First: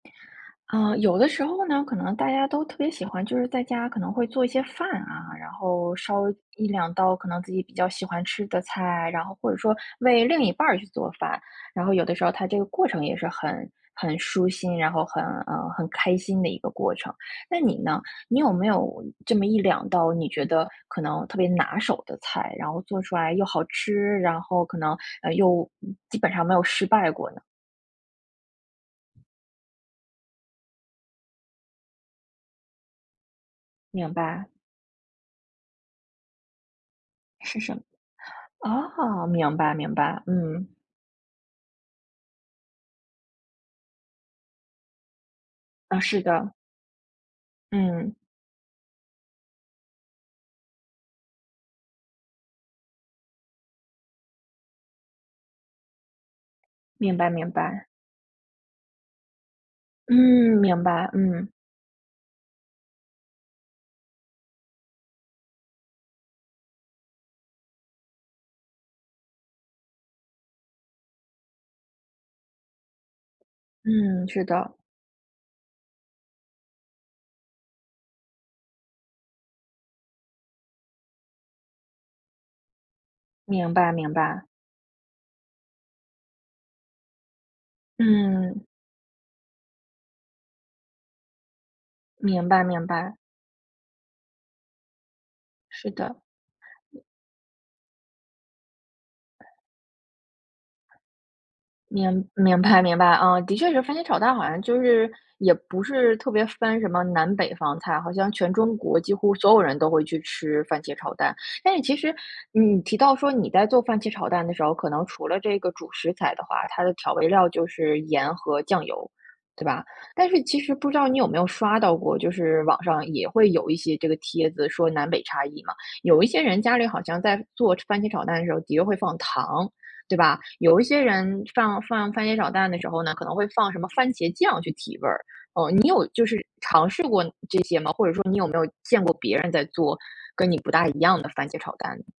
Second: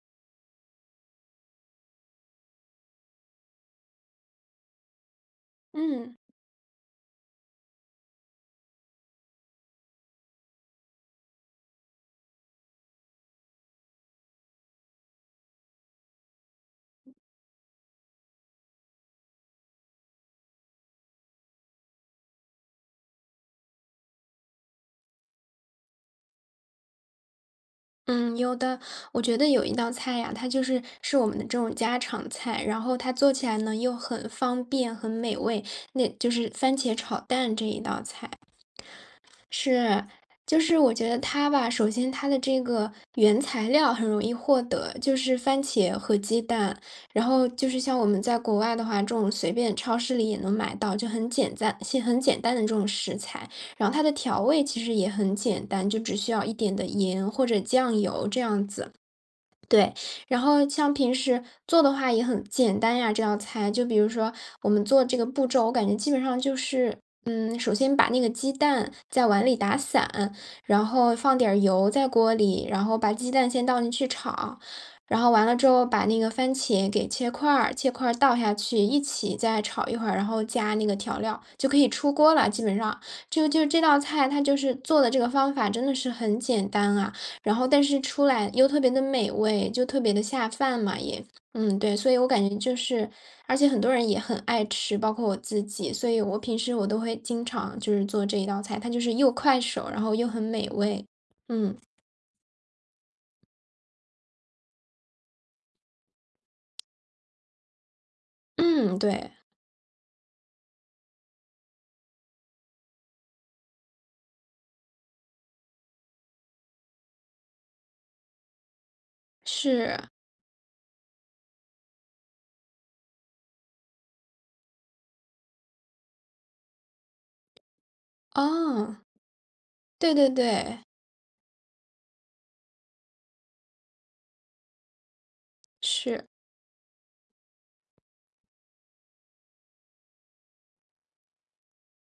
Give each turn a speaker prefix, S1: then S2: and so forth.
S1: 呃，有的时候呢，可能大家都特别喜欢，就是在家可能会做一些饭啊，然后，
S2: 嗯。
S1: 烧一两道可能自己比较喜欢吃的菜，然后或者说，为另一半去做饭，然后有的时候它这个过程也是很很舒心，然后很，呃，很开心的一个过程，那你呢？你有没有，这么一两道你觉得，可能特别拿手的菜，然后做出来又好吃，然后可能，呃，又基本上没有失败过的？
S2: 嗯，有的，我觉得有一道菜呀，它就是，是我们的这种家常菜，然后它做起来呢，又
S1: 明
S2: 很
S1: 白。
S2: 方便，很美味，那就是番茄炒蛋
S1: 是
S2: 这
S1: 什
S2: 一
S1: 么？
S2: 道菜。
S1: 哦，明白明
S2: 是，
S1: 白，
S2: 就
S1: 嗯。
S2: 是我觉得它吧，首先它的这个，原材料很容易获得，就是番茄
S1: 啊，
S2: 和
S1: 是
S2: 鸡
S1: 的。
S2: 蛋，然后就是像我
S1: 嗯。
S2: 们在国外的话，这种随便超市里也能买到，就很简单些很简单的这种食材，然后它的调味其实也很简单，就只需要一点的
S1: 明白
S2: 盐或
S1: 明
S2: 者
S1: 白。
S2: 酱油这样子对。
S1: 嗯，
S2: 然后
S1: 明
S2: 像
S1: 白，
S2: 平时，
S1: 嗯。
S2: 做的话也很简单呀，这道菜，就比如说，我们做这个步骤，我感觉基本上就是，嗯首先把那个鸡蛋，在碗里打散，然后放点儿油在锅里，然后把鸡蛋先倒进去
S1: 嗯，是
S2: 炒；
S1: 的。
S2: 然后完了之后把那个番茄给切块儿，切块儿倒下去、一起再炒一会儿，然后加那个调料，就可以出锅儿了，基本上。就就
S1: 明
S2: 这
S1: 白
S2: 道
S1: 明
S2: 菜，它
S1: 白。
S2: 就是做的这个方法真的是很简单啊，然后但是出来
S1: 嗯。
S2: 又特别地美味，就特别地下饭嘛也。嗯对，所以我
S1: 明
S2: 感觉
S1: 白
S2: 就
S1: 明
S2: 是
S1: 白。
S2: 而且很多人也很爱吃，包括我自
S1: 是
S2: 己，所以
S1: 的。
S2: 我平时我都会经常就是做这一道菜，它就是又快手，然后又很美味。嗯。
S1: 明明白明白。啊，的确是番茄炒蛋好像就是，也不是特别分什么南北方菜，好像全中国
S2: 嗯，
S1: 几
S2: 对。
S1: 乎所有人都会去吃番茄炒蛋。但是其实，你提到说，你在做番茄炒蛋的时候，可能除了这个主食材的话，它的调味料就是盐和酱油，对吧？
S2: 是。
S1: 但是其实不知道你有没有刷到过？就是网上也会有一些这个帖子说南北差异嘛，有一些人家里好像在做番茄炒蛋的时候，的确会
S2: 哦。
S1: 放糖，
S2: 对
S1: 对
S2: 对
S1: 吧？有一
S2: 对。
S1: 些人，放放番茄炒蛋的时候呢，可能会放什么番茄酱去提味儿，哦，你有
S2: 是。
S1: 就是尝试过这些吗？或者说你有没有见过别人在做，跟你不大一样的番茄炒蛋呢？